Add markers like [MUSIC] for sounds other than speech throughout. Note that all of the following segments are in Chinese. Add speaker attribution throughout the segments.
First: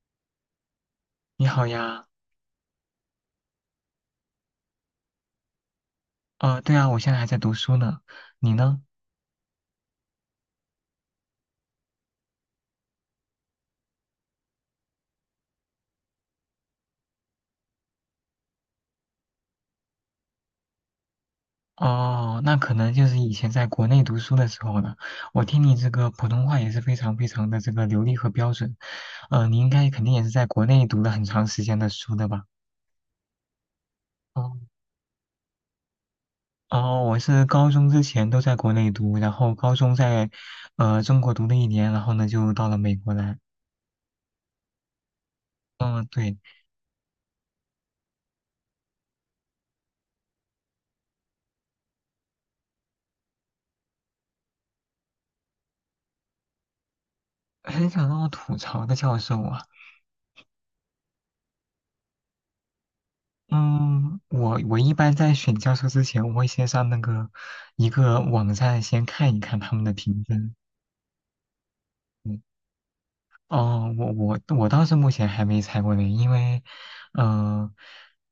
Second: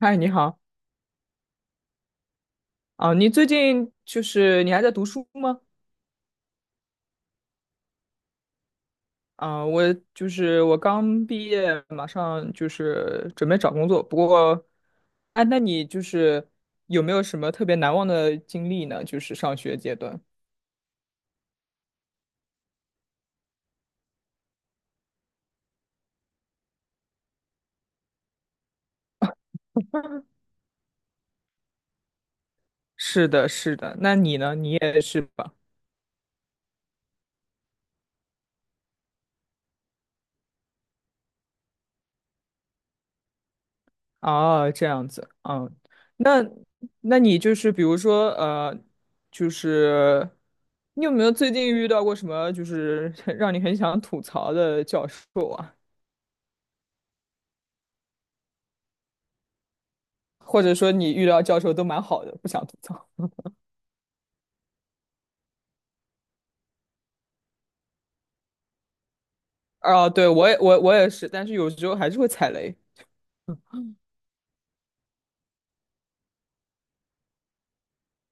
Speaker 1: 嗨，你好
Speaker 2: 你好呀。
Speaker 1: 啊！你最近就是你还在读书吗？
Speaker 2: 对啊，我现在还在读书呢，你呢？
Speaker 1: 啊，我就是我刚毕业，马上就是准备找工作。不过，哎，那你就是有没有什么特别难忘的经历呢？就是上学阶段。
Speaker 2: 哦，那可能就是以前在国内读书的时候了。我听你这个普通话也是非常非常的这个流利和标准，你应该肯定也是在国内读了很长时间的书的吧？
Speaker 1: 是的，是的。那你呢？
Speaker 2: 哦，
Speaker 1: 你也是吧？
Speaker 2: 哦，我是高中之前都在国内读，然后高中在中国读了一年，然后呢就到了美国来。
Speaker 1: 哦，这样子。嗯，
Speaker 2: 嗯，对，
Speaker 1: 那那你就是比如说就是你有没有最近遇到过什么就是 [LAUGHS] 让你很想吐槽的教授啊？
Speaker 2: 很想让我吐槽的教授啊。
Speaker 1: 或者说你遇到教授都蛮好的，不想吐槽。
Speaker 2: 嗯，我一般在选教授之前，我会先上那个一个网站先看一看他们的
Speaker 1: 啊，
Speaker 2: 评
Speaker 1: 对，我
Speaker 2: 分。
Speaker 1: 也我我也是，但是有时候还是会
Speaker 2: 嗯，
Speaker 1: 踩雷
Speaker 2: 哦，我倒是目前还没裁过呢，因为，呃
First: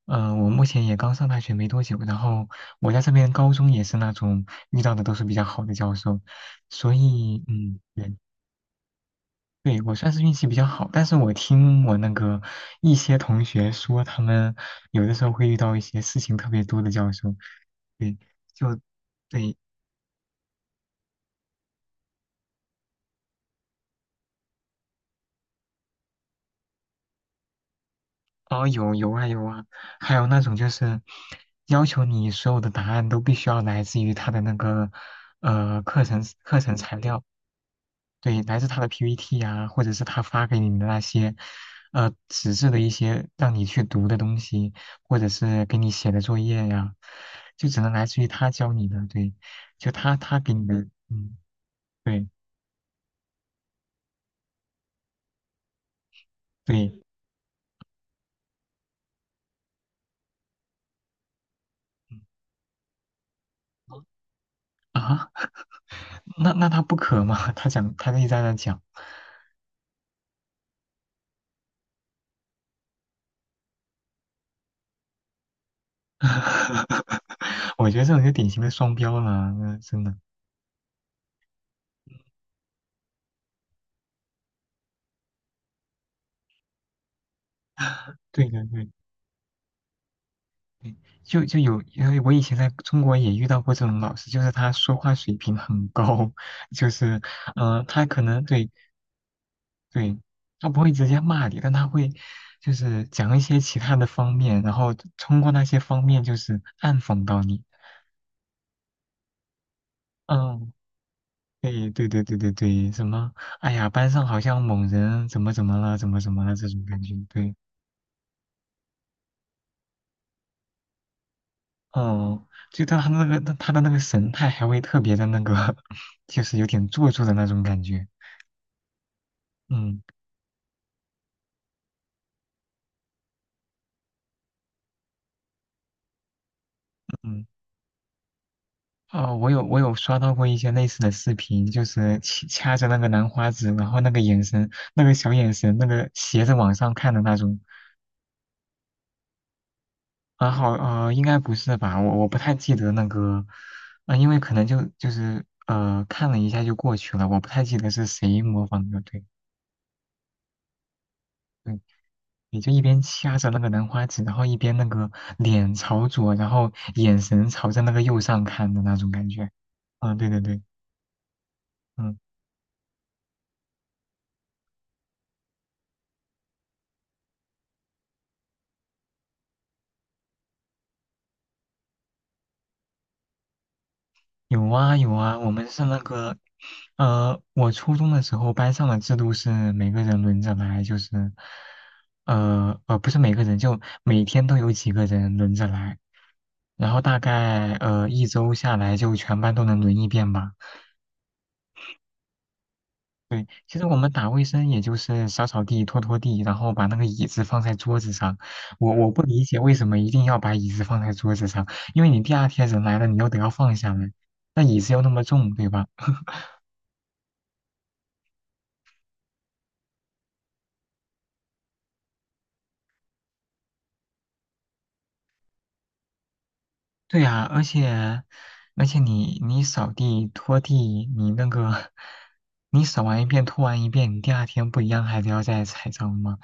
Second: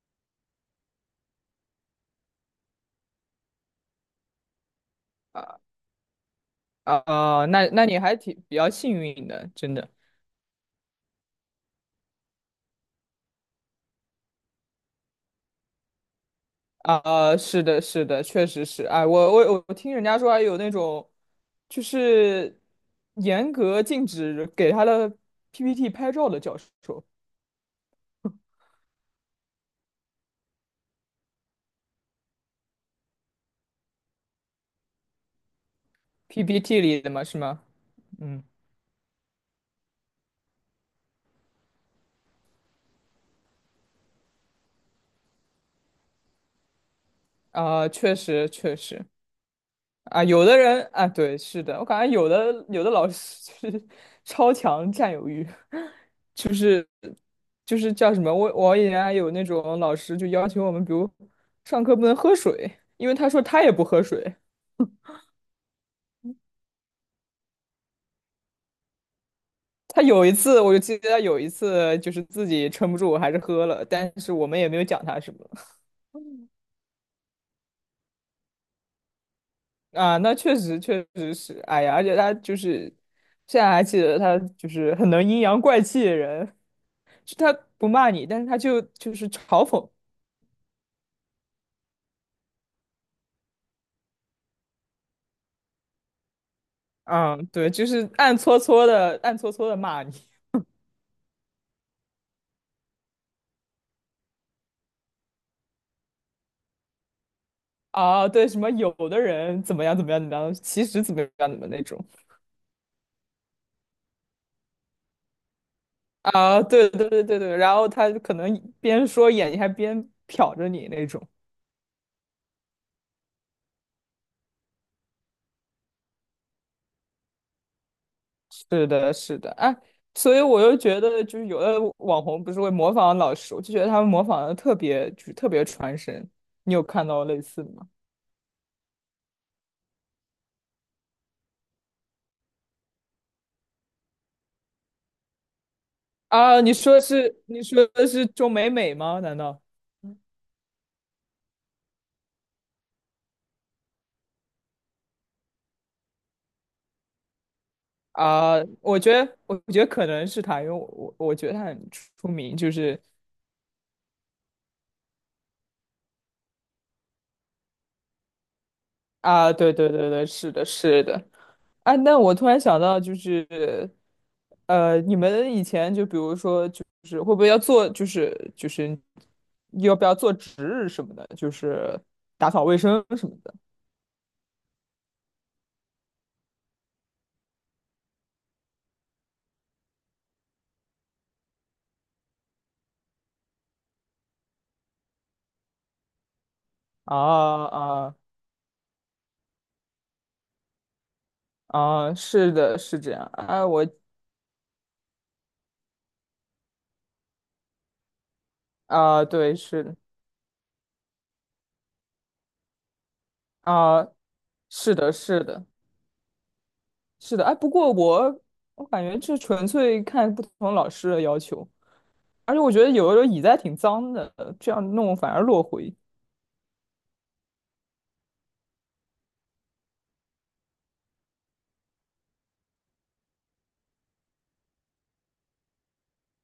Speaker 2: 我目前也刚上大学没多久，然后我在这边高中也是那种遇到的都是比较
Speaker 1: 啊
Speaker 2: 好的教授，所
Speaker 1: 啊，
Speaker 2: 以
Speaker 1: 啊那
Speaker 2: 嗯，
Speaker 1: 那你还
Speaker 2: 对，
Speaker 1: 挺比较幸运的，真
Speaker 2: 对
Speaker 1: 的
Speaker 2: 我算是运气比较好，但是我听我那个一些同学说，他们有的时候会遇到一些事情特别多的教授。
Speaker 1: 啊，是的，是
Speaker 2: 对，
Speaker 1: 的，确实
Speaker 2: 就
Speaker 1: 是，哎，我
Speaker 2: 对，
Speaker 1: 我我听人家说还有那种，就是严格禁止给他的 PPT 拍照的教授
Speaker 2: 哦，有有啊有啊，还有那种就是要求你所有的答案都必须要来自于他的那个课程
Speaker 1: ，PPT
Speaker 2: 材
Speaker 1: 里的
Speaker 2: 料，
Speaker 1: 嘛，是吗？
Speaker 2: 对，
Speaker 1: 嗯，
Speaker 2: 来自他的 PPT 呀、或者是他发给你的那些纸质的一些让你去读的东西，或者是给你写的作业呀、就只
Speaker 1: 啊，
Speaker 2: 能来
Speaker 1: 确
Speaker 2: 自于
Speaker 1: 实
Speaker 2: 他教
Speaker 1: 确
Speaker 2: 你
Speaker 1: 实，
Speaker 2: 的，对，就他
Speaker 1: 啊，
Speaker 2: 他
Speaker 1: 有
Speaker 2: 给
Speaker 1: 的
Speaker 2: 你的，
Speaker 1: 人啊，
Speaker 2: 嗯，
Speaker 1: 对，是的，我感觉
Speaker 2: 对
Speaker 1: 有的老师 [LAUGHS] 就是超强占有欲，
Speaker 2: 对
Speaker 1: 就是叫什么，我以前还有那种老师就要求我们，比如上课不能喝水，因为他说他也不喝水。
Speaker 2: 啊，那那他不可吗？[LAUGHS] 他讲他一直在那讲。
Speaker 1: 他有一次，我就记得他有一次就是自己撑不住，还是喝了，但是我们也没有讲他什么
Speaker 2: [LAUGHS] 我觉得这种就典型的双标了，那真的。
Speaker 1: 啊。那确实确实是，哎呀，而且他就是现在还记得他就是很能阴阳怪气的人，就他不骂你，但
Speaker 2: 对
Speaker 1: 是他
Speaker 2: 对
Speaker 1: 就
Speaker 2: 对，
Speaker 1: 就是嘲讽。
Speaker 2: 就有，因为我以前在中国也遇到过这种老师，就是他说话水平很高，[LAUGHS] 就是
Speaker 1: 嗯，对，就
Speaker 2: 他
Speaker 1: 是
Speaker 2: 可
Speaker 1: 暗
Speaker 2: 能
Speaker 1: 搓
Speaker 2: 对
Speaker 1: 搓的，暗搓搓的骂你
Speaker 2: 对，他不会直接骂你，但他会就是讲一些其他的方面，然后通过那些方面就是暗讽到你。
Speaker 1: 啊，对，什么有的人怎么样怎么样怎么样，
Speaker 2: 嗯，
Speaker 1: 其实怎么样怎么那
Speaker 2: 对
Speaker 1: 种
Speaker 2: 对对对对对，什么？哎呀，班上好像某人怎么怎么了，怎么怎么了
Speaker 1: 啊，
Speaker 2: 这种
Speaker 1: 对
Speaker 2: 感
Speaker 1: 对
Speaker 2: 觉，
Speaker 1: 对对
Speaker 2: 对。
Speaker 1: 对，然后他可能边说眼睛还边瞟着你那种，
Speaker 2: 哦，就他那个他的那个神态还会特别的那个，[LAUGHS] 就是有点做作的那种感觉。
Speaker 1: 是的，是的，哎，
Speaker 2: 嗯
Speaker 1: 所以我又觉得就是有的网红不是会模仿老师，我就觉得他们模仿的特别就是特别传神，你有看到类
Speaker 2: 嗯，
Speaker 1: 似的吗？
Speaker 2: 哦，我有刷到过一些类似的视频，就是掐着那个兰花指，然后那个眼神，那个小眼神，那个斜着
Speaker 1: 啊，你
Speaker 2: 往上
Speaker 1: 说
Speaker 2: 看的那
Speaker 1: 是
Speaker 2: 种。
Speaker 1: 你说的是钟美美吗？难道？
Speaker 2: 然后应该不是吧？我不太记得那个，因为可能就是看了一下就过去了，我不太记得是谁
Speaker 1: 啊、
Speaker 2: 模仿
Speaker 1: 我
Speaker 2: 的。
Speaker 1: 觉
Speaker 2: 对，
Speaker 1: 得，我觉得可能是他，因为我觉得他
Speaker 2: 对
Speaker 1: 很出名，
Speaker 2: 也
Speaker 1: 就
Speaker 2: 就一
Speaker 1: 是
Speaker 2: 边掐着那个兰花指，然后一边那个脸朝左，然后眼神朝着那个右上看的那种感觉。
Speaker 1: 啊，对对对
Speaker 2: 嗯，
Speaker 1: 对，
Speaker 2: 对对
Speaker 1: 是
Speaker 2: 对，
Speaker 1: 的，是的，啊，
Speaker 2: 嗯，
Speaker 1: 那我突然想到，就是你们以前就比如说，就是会不会要做，就是要不要做值日什么的，就是打扫卫生什么的
Speaker 2: 有啊有啊，我们是那个，我初中的时候班上的制度是每个人轮着来，就是，不是每个人，就每天都有几个人轮着来，然后
Speaker 1: 啊
Speaker 2: 大概
Speaker 1: 啊
Speaker 2: 一周下来就全班都能轮一遍吧。
Speaker 1: 啊，是的，是这样
Speaker 2: 对，
Speaker 1: 啊，
Speaker 2: 其
Speaker 1: 我
Speaker 2: 实我们打卫生也就是扫扫地、拖拖地，然后把那个椅子放在桌子上。我不
Speaker 1: 啊，
Speaker 2: 理
Speaker 1: 对，
Speaker 2: 解为
Speaker 1: 是
Speaker 2: 什
Speaker 1: 的
Speaker 2: 么一定要把椅子放在桌子上，因为你第二天人来了，你又得要放下
Speaker 1: 啊，
Speaker 2: 来，那椅子
Speaker 1: 是
Speaker 2: 又那
Speaker 1: 的，
Speaker 2: 么
Speaker 1: 是
Speaker 2: 重，
Speaker 1: 的。
Speaker 2: 对吧？[LAUGHS]
Speaker 1: 是的，哎，不过我感觉这纯粹看不同老师的要求，而且我觉得有的时候椅子还挺脏的，这样弄反而落灰。
Speaker 2: 对呀，而且你扫地拖地，你那个你扫完一遍拖完一遍，你第二天不一样还是要再踩脏吗？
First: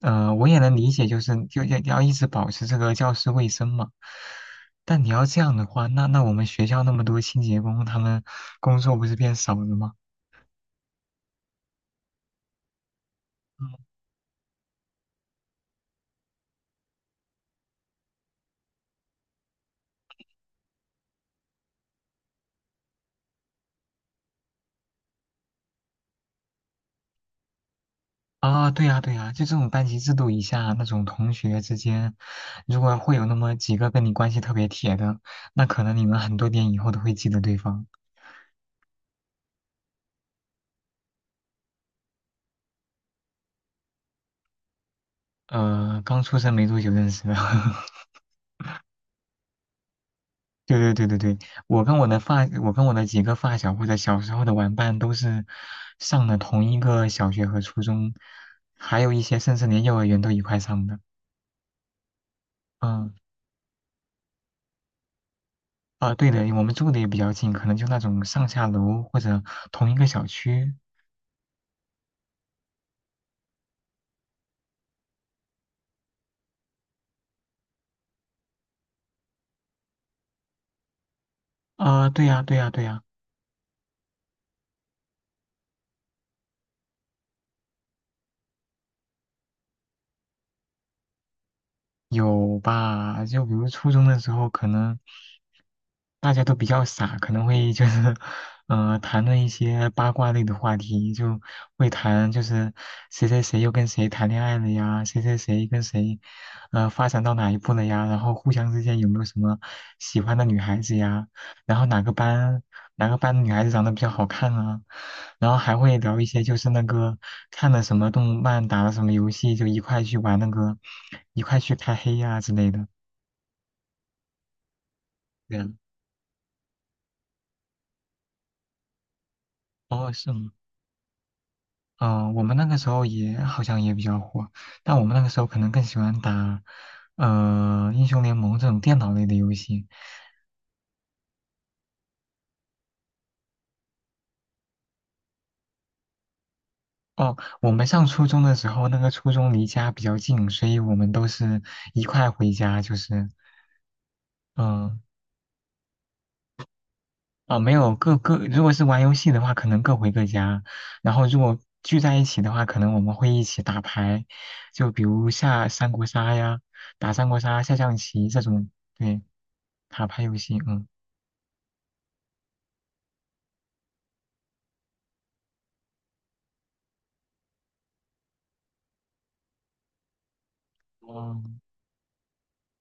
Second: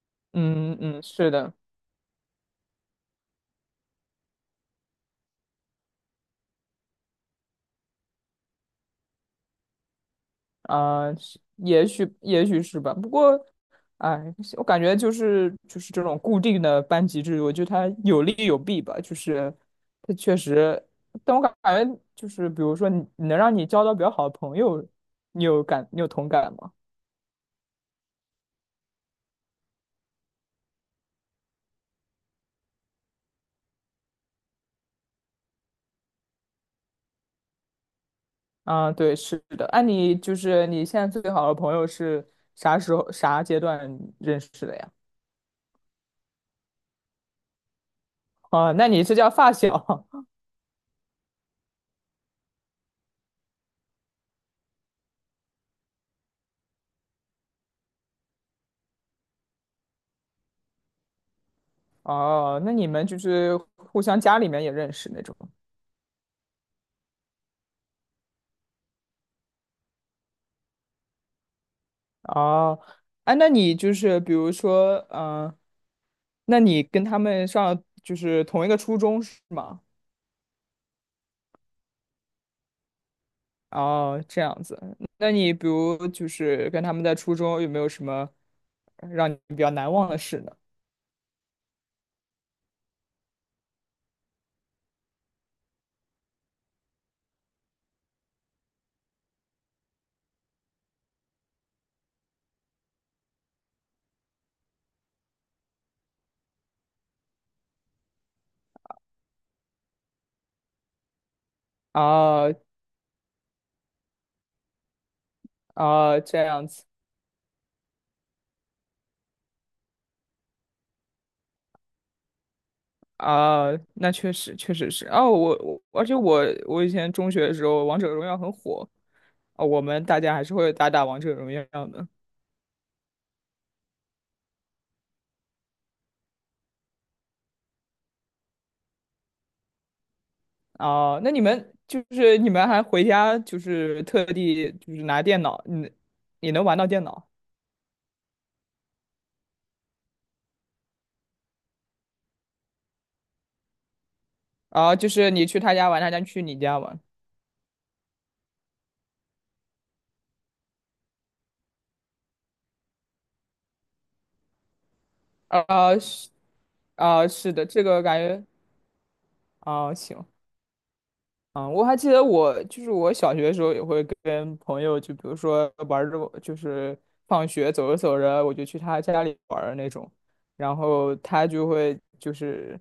Speaker 2: 我也能
Speaker 1: 嗯
Speaker 2: 理
Speaker 1: 嗯，
Speaker 2: 解，就
Speaker 1: 是
Speaker 2: 是
Speaker 1: 的，
Speaker 2: 就要一直保持这个教室卫生嘛。但你要这样的话，那我们学校那么多清洁工，他们工作不是变少了吗？
Speaker 1: 啊、是也许也许是吧。不过，
Speaker 2: 嗯，
Speaker 1: 哎，我感觉就是就是这种固定的班级制度，我觉得它有利有弊吧。就是它确实，但我感觉就是，比如说你能让你交到比较好的朋友，你有同感吗？
Speaker 2: 啊，对呀，对呀，就这种班级制度以下，那种同学之间，如果会有那么几个跟你关系特别铁的，那可能你们很多年以后都会记得对方。
Speaker 1: 啊，对，是的。哎、你就是你现在最好的朋友是啥时候、啥阶段认识的呀？
Speaker 2: 刚出生没多久认识的，[LAUGHS]
Speaker 1: 啊，那你是叫发小
Speaker 2: 对对对对对，我跟我的几个发小或者小时候的玩伴都是上了同一个小学和初中，还有一些甚至连幼儿园都一块上的。
Speaker 1: [LAUGHS] 哦？那你们
Speaker 2: 嗯，
Speaker 1: 就是互相家里面也认识那种
Speaker 2: 啊，对的，我们住的也比较近，可能就那种上下楼或者同一个小区。
Speaker 1: 哦？哎、那你就是比如说，嗯、那你跟他们上就是同一个初中是吗？
Speaker 2: 啊，对呀，对呀，对呀。
Speaker 1: 哦，这样子。那你比如就是跟他们在初中有没有什么让你比较难忘的事呢？
Speaker 2: 有吧？就比如初中的时候，可能大家都比较傻，可能会就是，嗯，谈论一些八卦类的话题，就会谈就是谁谁谁又跟谁谈恋爱了呀，谁谁谁跟谁，发展到哪一步了呀，然后互相之间有没有什么喜欢的女孩子呀，然后
Speaker 1: 哦
Speaker 2: 哪个班的女孩子长得比较好看啊，然后还会聊
Speaker 1: 哦，
Speaker 2: 一
Speaker 1: 这
Speaker 2: 些就
Speaker 1: 样
Speaker 2: 是那
Speaker 1: 子。
Speaker 2: 个看了什么动漫，打了什么游戏，就一块去玩那个，一块去开黑呀、之类的。
Speaker 1: 啊，那确实确实是哦，我
Speaker 2: 对，
Speaker 1: 我而且我以前中学的时候，王者荣耀很火，啊，我们
Speaker 2: 哦，
Speaker 1: 大
Speaker 2: 是
Speaker 1: 家还
Speaker 2: 吗？
Speaker 1: 是会打打王者荣耀的
Speaker 2: 嗯、我们那个时候也好像也比较火，但我们那个时候可能更喜欢打，英雄联盟这种电脑类的游戏。
Speaker 1: 啊。那你们还回家就是特地就是拿电脑，你能玩到电脑
Speaker 2: 哦，我们上初中的时候，那个初中离家比较近，所以我们都是一块回家，就是。
Speaker 1: 啊？
Speaker 2: 嗯，
Speaker 1: 就是你去他家玩，他家去你家玩
Speaker 2: 啊、没有各各，如果是玩游戏的话，可能各回各家；然后如果聚在一起的话，可能我们会一起打牌，就比如下三
Speaker 1: 啊
Speaker 2: 国
Speaker 1: 是
Speaker 2: 杀呀，打
Speaker 1: 啊
Speaker 2: 三国
Speaker 1: 是
Speaker 2: 杀、
Speaker 1: 的，
Speaker 2: 下
Speaker 1: 这
Speaker 2: 象
Speaker 1: 个感
Speaker 2: 棋这
Speaker 1: 觉
Speaker 2: 种，对，
Speaker 1: 啊
Speaker 2: 卡牌
Speaker 1: 行。
Speaker 2: 游戏，嗯，
Speaker 1: 嗯，我还记得我就是我小学的时候也会跟朋友，就比如说玩儿着，就是放学走着走着，我就去他家里玩儿那种，然后
Speaker 2: 哦，
Speaker 1: 他就会就是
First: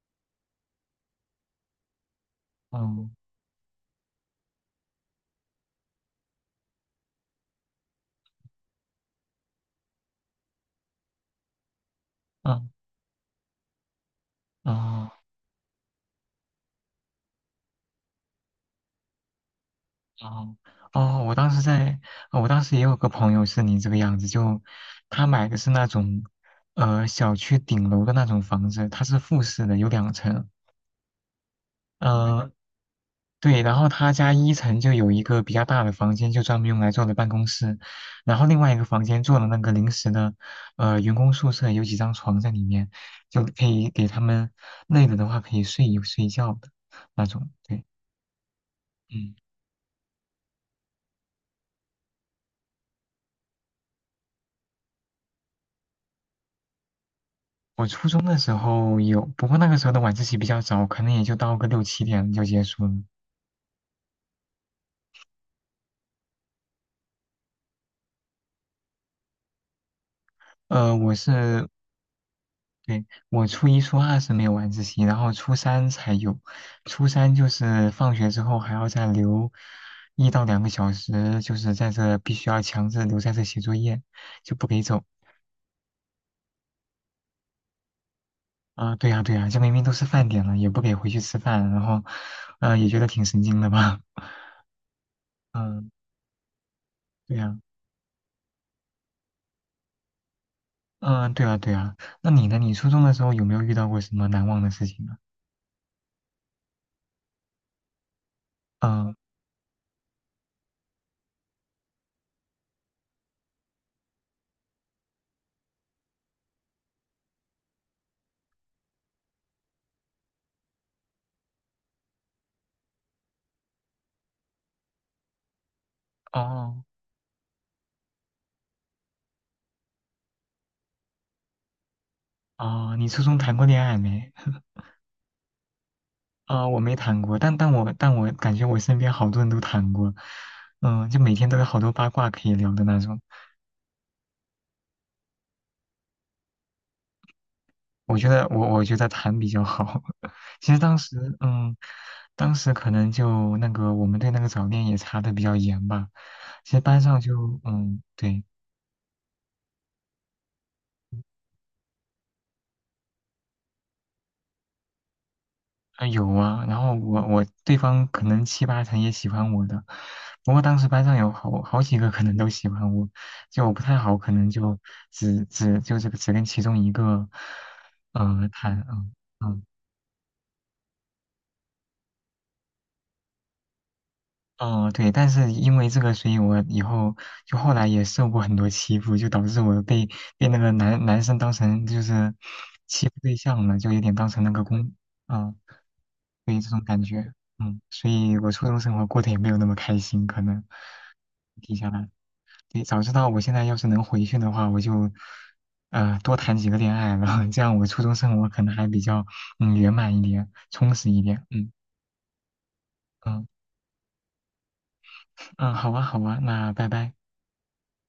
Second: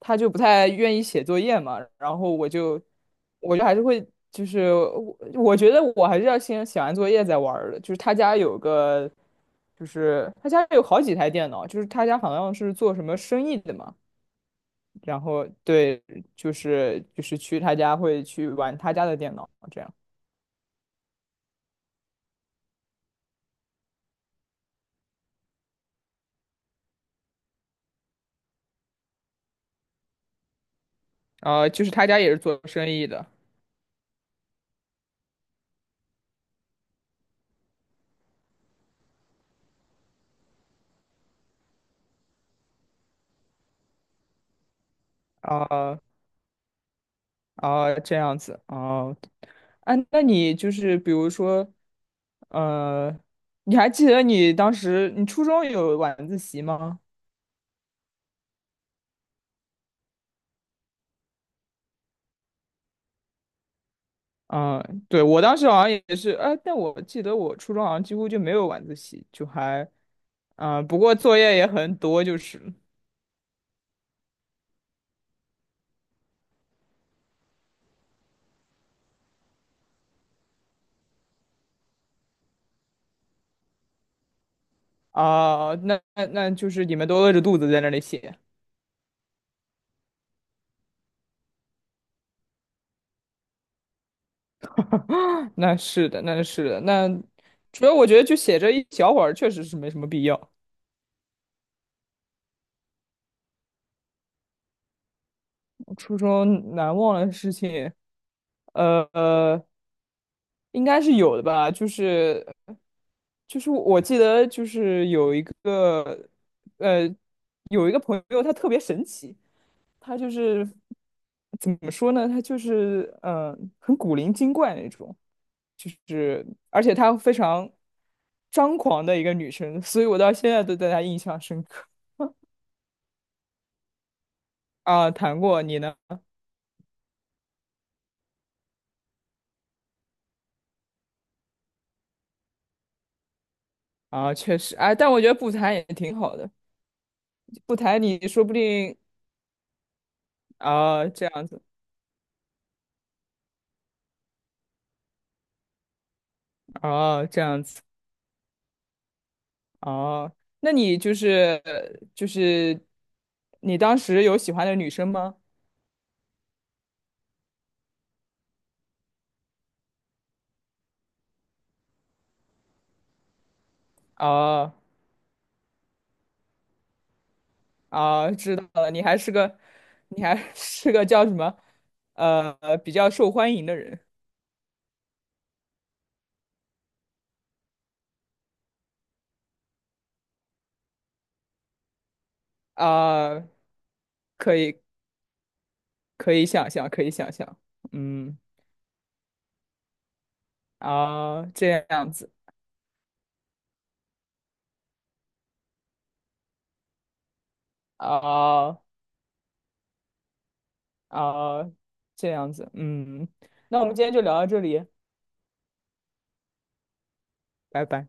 Speaker 1: 他就不太愿意写作业嘛，然后我就
Speaker 2: 嗯，
Speaker 1: 我就还是会就是我觉得我还是要先写完作业再玩儿的，就是他家有好几台电脑，就是他家好像
Speaker 2: 嗯，
Speaker 1: 是做什么生意的嘛。
Speaker 2: 哦，
Speaker 1: 然后对，就是去他家会去玩他家的电脑，这样。
Speaker 2: 哦，哦，我当时在，哦我当时也有个朋友是你这个样子，他买的是那种小区顶楼的那种房子，它是复式的，有两层，
Speaker 1: 啊、就是他家也是
Speaker 2: 呃，
Speaker 1: 做生意的。
Speaker 2: 对，然后他家一层就有一个比较大的房间，就专门用来做的办公室，然后另外一个房间做了那个临时的，员工宿舍，有几张床在里面，就可以给他们累了的话可以睡一
Speaker 1: 啊
Speaker 2: 睡觉的那种。对，
Speaker 1: 啊，这样子哦。
Speaker 2: 嗯，
Speaker 1: 啊，那你就是比如说，呃，你还记得你当时你初中有晚自习吗？
Speaker 2: 我初中的时候有，不过那个时候的晚自习比较早，可能也就到个6、7点就结束了。
Speaker 1: 嗯，对，我当时好像也是，但我记得我初中好像几乎就没有晚自习，就还，嗯、
Speaker 2: 呃，
Speaker 1: 不
Speaker 2: 我
Speaker 1: 过作业也
Speaker 2: 是
Speaker 1: 很多，就是
Speaker 2: 对，我初一、初二是没有晚自习，然后初三才有。初三就是放学之后还要再留1到2个小时，就是在这必须要强制留在这写作业，就不给走。
Speaker 1: 啊、那就是你们都饿着肚子在那里写
Speaker 2: 啊、对呀、对呀、这明明都是饭点了，也不给回去吃饭，然后，也觉得挺神经的吧？[LAUGHS]
Speaker 1: [SUCKS TEETH] 那
Speaker 2: 嗯、
Speaker 1: 是的，那是的，那
Speaker 2: 对呀、
Speaker 1: 主要我觉得就写这一小会儿确实是没什么必要。
Speaker 2: 嗯、对啊，对啊。那你呢？你初中的时候有没有遇到过什么难忘的事情呢？
Speaker 1: 我初中难忘的事情，呃
Speaker 2: 嗯、
Speaker 1: 呃，应该是有的吧，就是就是我记得就是有一个呃有一个朋友，他特别神奇，他就是怎么说呢，他就是很古灵精怪那种。是，而
Speaker 2: 哦
Speaker 1: 且她非常张狂的一个女生，所以我到现在都对她印象深刻。
Speaker 2: 哦，你初中谈过恋爱没？
Speaker 1: 啊，谈过你呢？
Speaker 2: 啊、我没谈过，但我感觉我身边好多人都谈过，嗯、就每天都有好多八卦可以聊的那种。
Speaker 1: 啊，确实，哎，但我觉得不谈也挺好的，不谈你说不
Speaker 2: 我觉
Speaker 1: 定
Speaker 2: 得谈比较好。[LAUGHS] 其实当
Speaker 1: 啊，这
Speaker 2: 时，
Speaker 1: 样子，
Speaker 2: 嗯，当时可能就那个我们对那个早恋也查的比较严吧。其实班上
Speaker 1: 啊，这
Speaker 2: 就，
Speaker 1: 样子，
Speaker 2: 嗯，对，
Speaker 1: 啊，那你就是就是你当时有喜欢的女生吗？
Speaker 2: 啊有啊，然后我对方可能七八成也喜欢我的，不过当时班上有好几个可能都喜欢我，就我不太好，可能
Speaker 1: 啊
Speaker 2: 就只只就这个只跟其中一个，
Speaker 1: 啊，知道
Speaker 2: 谈，
Speaker 1: 了，你
Speaker 2: 嗯
Speaker 1: 还是个
Speaker 2: 嗯
Speaker 1: 你还是个叫什么比较受欢迎的人
Speaker 2: 哦，对，但是因为这个，所以我以后就后来也受过很多欺负，就导致我被被那个男生当成就是欺负对
Speaker 1: 啊，
Speaker 2: 象了，就有点当成那
Speaker 1: 可
Speaker 2: 个
Speaker 1: 以。
Speaker 2: 公，嗯。
Speaker 1: 可以
Speaker 2: 对，
Speaker 1: 想
Speaker 2: 这种
Speaker 1: 象，
Speaker 2: 感
Speaker 1: 可以想
Speaker 2: 觉，
Speaker 1: 象，
Speaker 2: 嗯，所
Speaker 1: 嗯
Speaker 2: 以我初中生活过得也没有那么开心，可能
Speaker 1: 啊，这
Speaker 2: 提下来，
Speaker 1: 样子
Speaker 2: 对，早知道我现在要是能回去的话，我就多谈几个恋爱然后 [LAUGHS] 这样我初中生活可能
Speaker 1: 啊
Speaker 2: 还比较圆满一点，充实一点，
Speaker 1: 啊，
Speaker 2: 嗯
Speaker 1: 这样子，嗯，
Speaker 2: 嗯
Speaker 1: 那我们今天就聊到这里，
Speaker 2: 嗯，好啊好啊，那拜拜。
Speaker 1: 拜拜。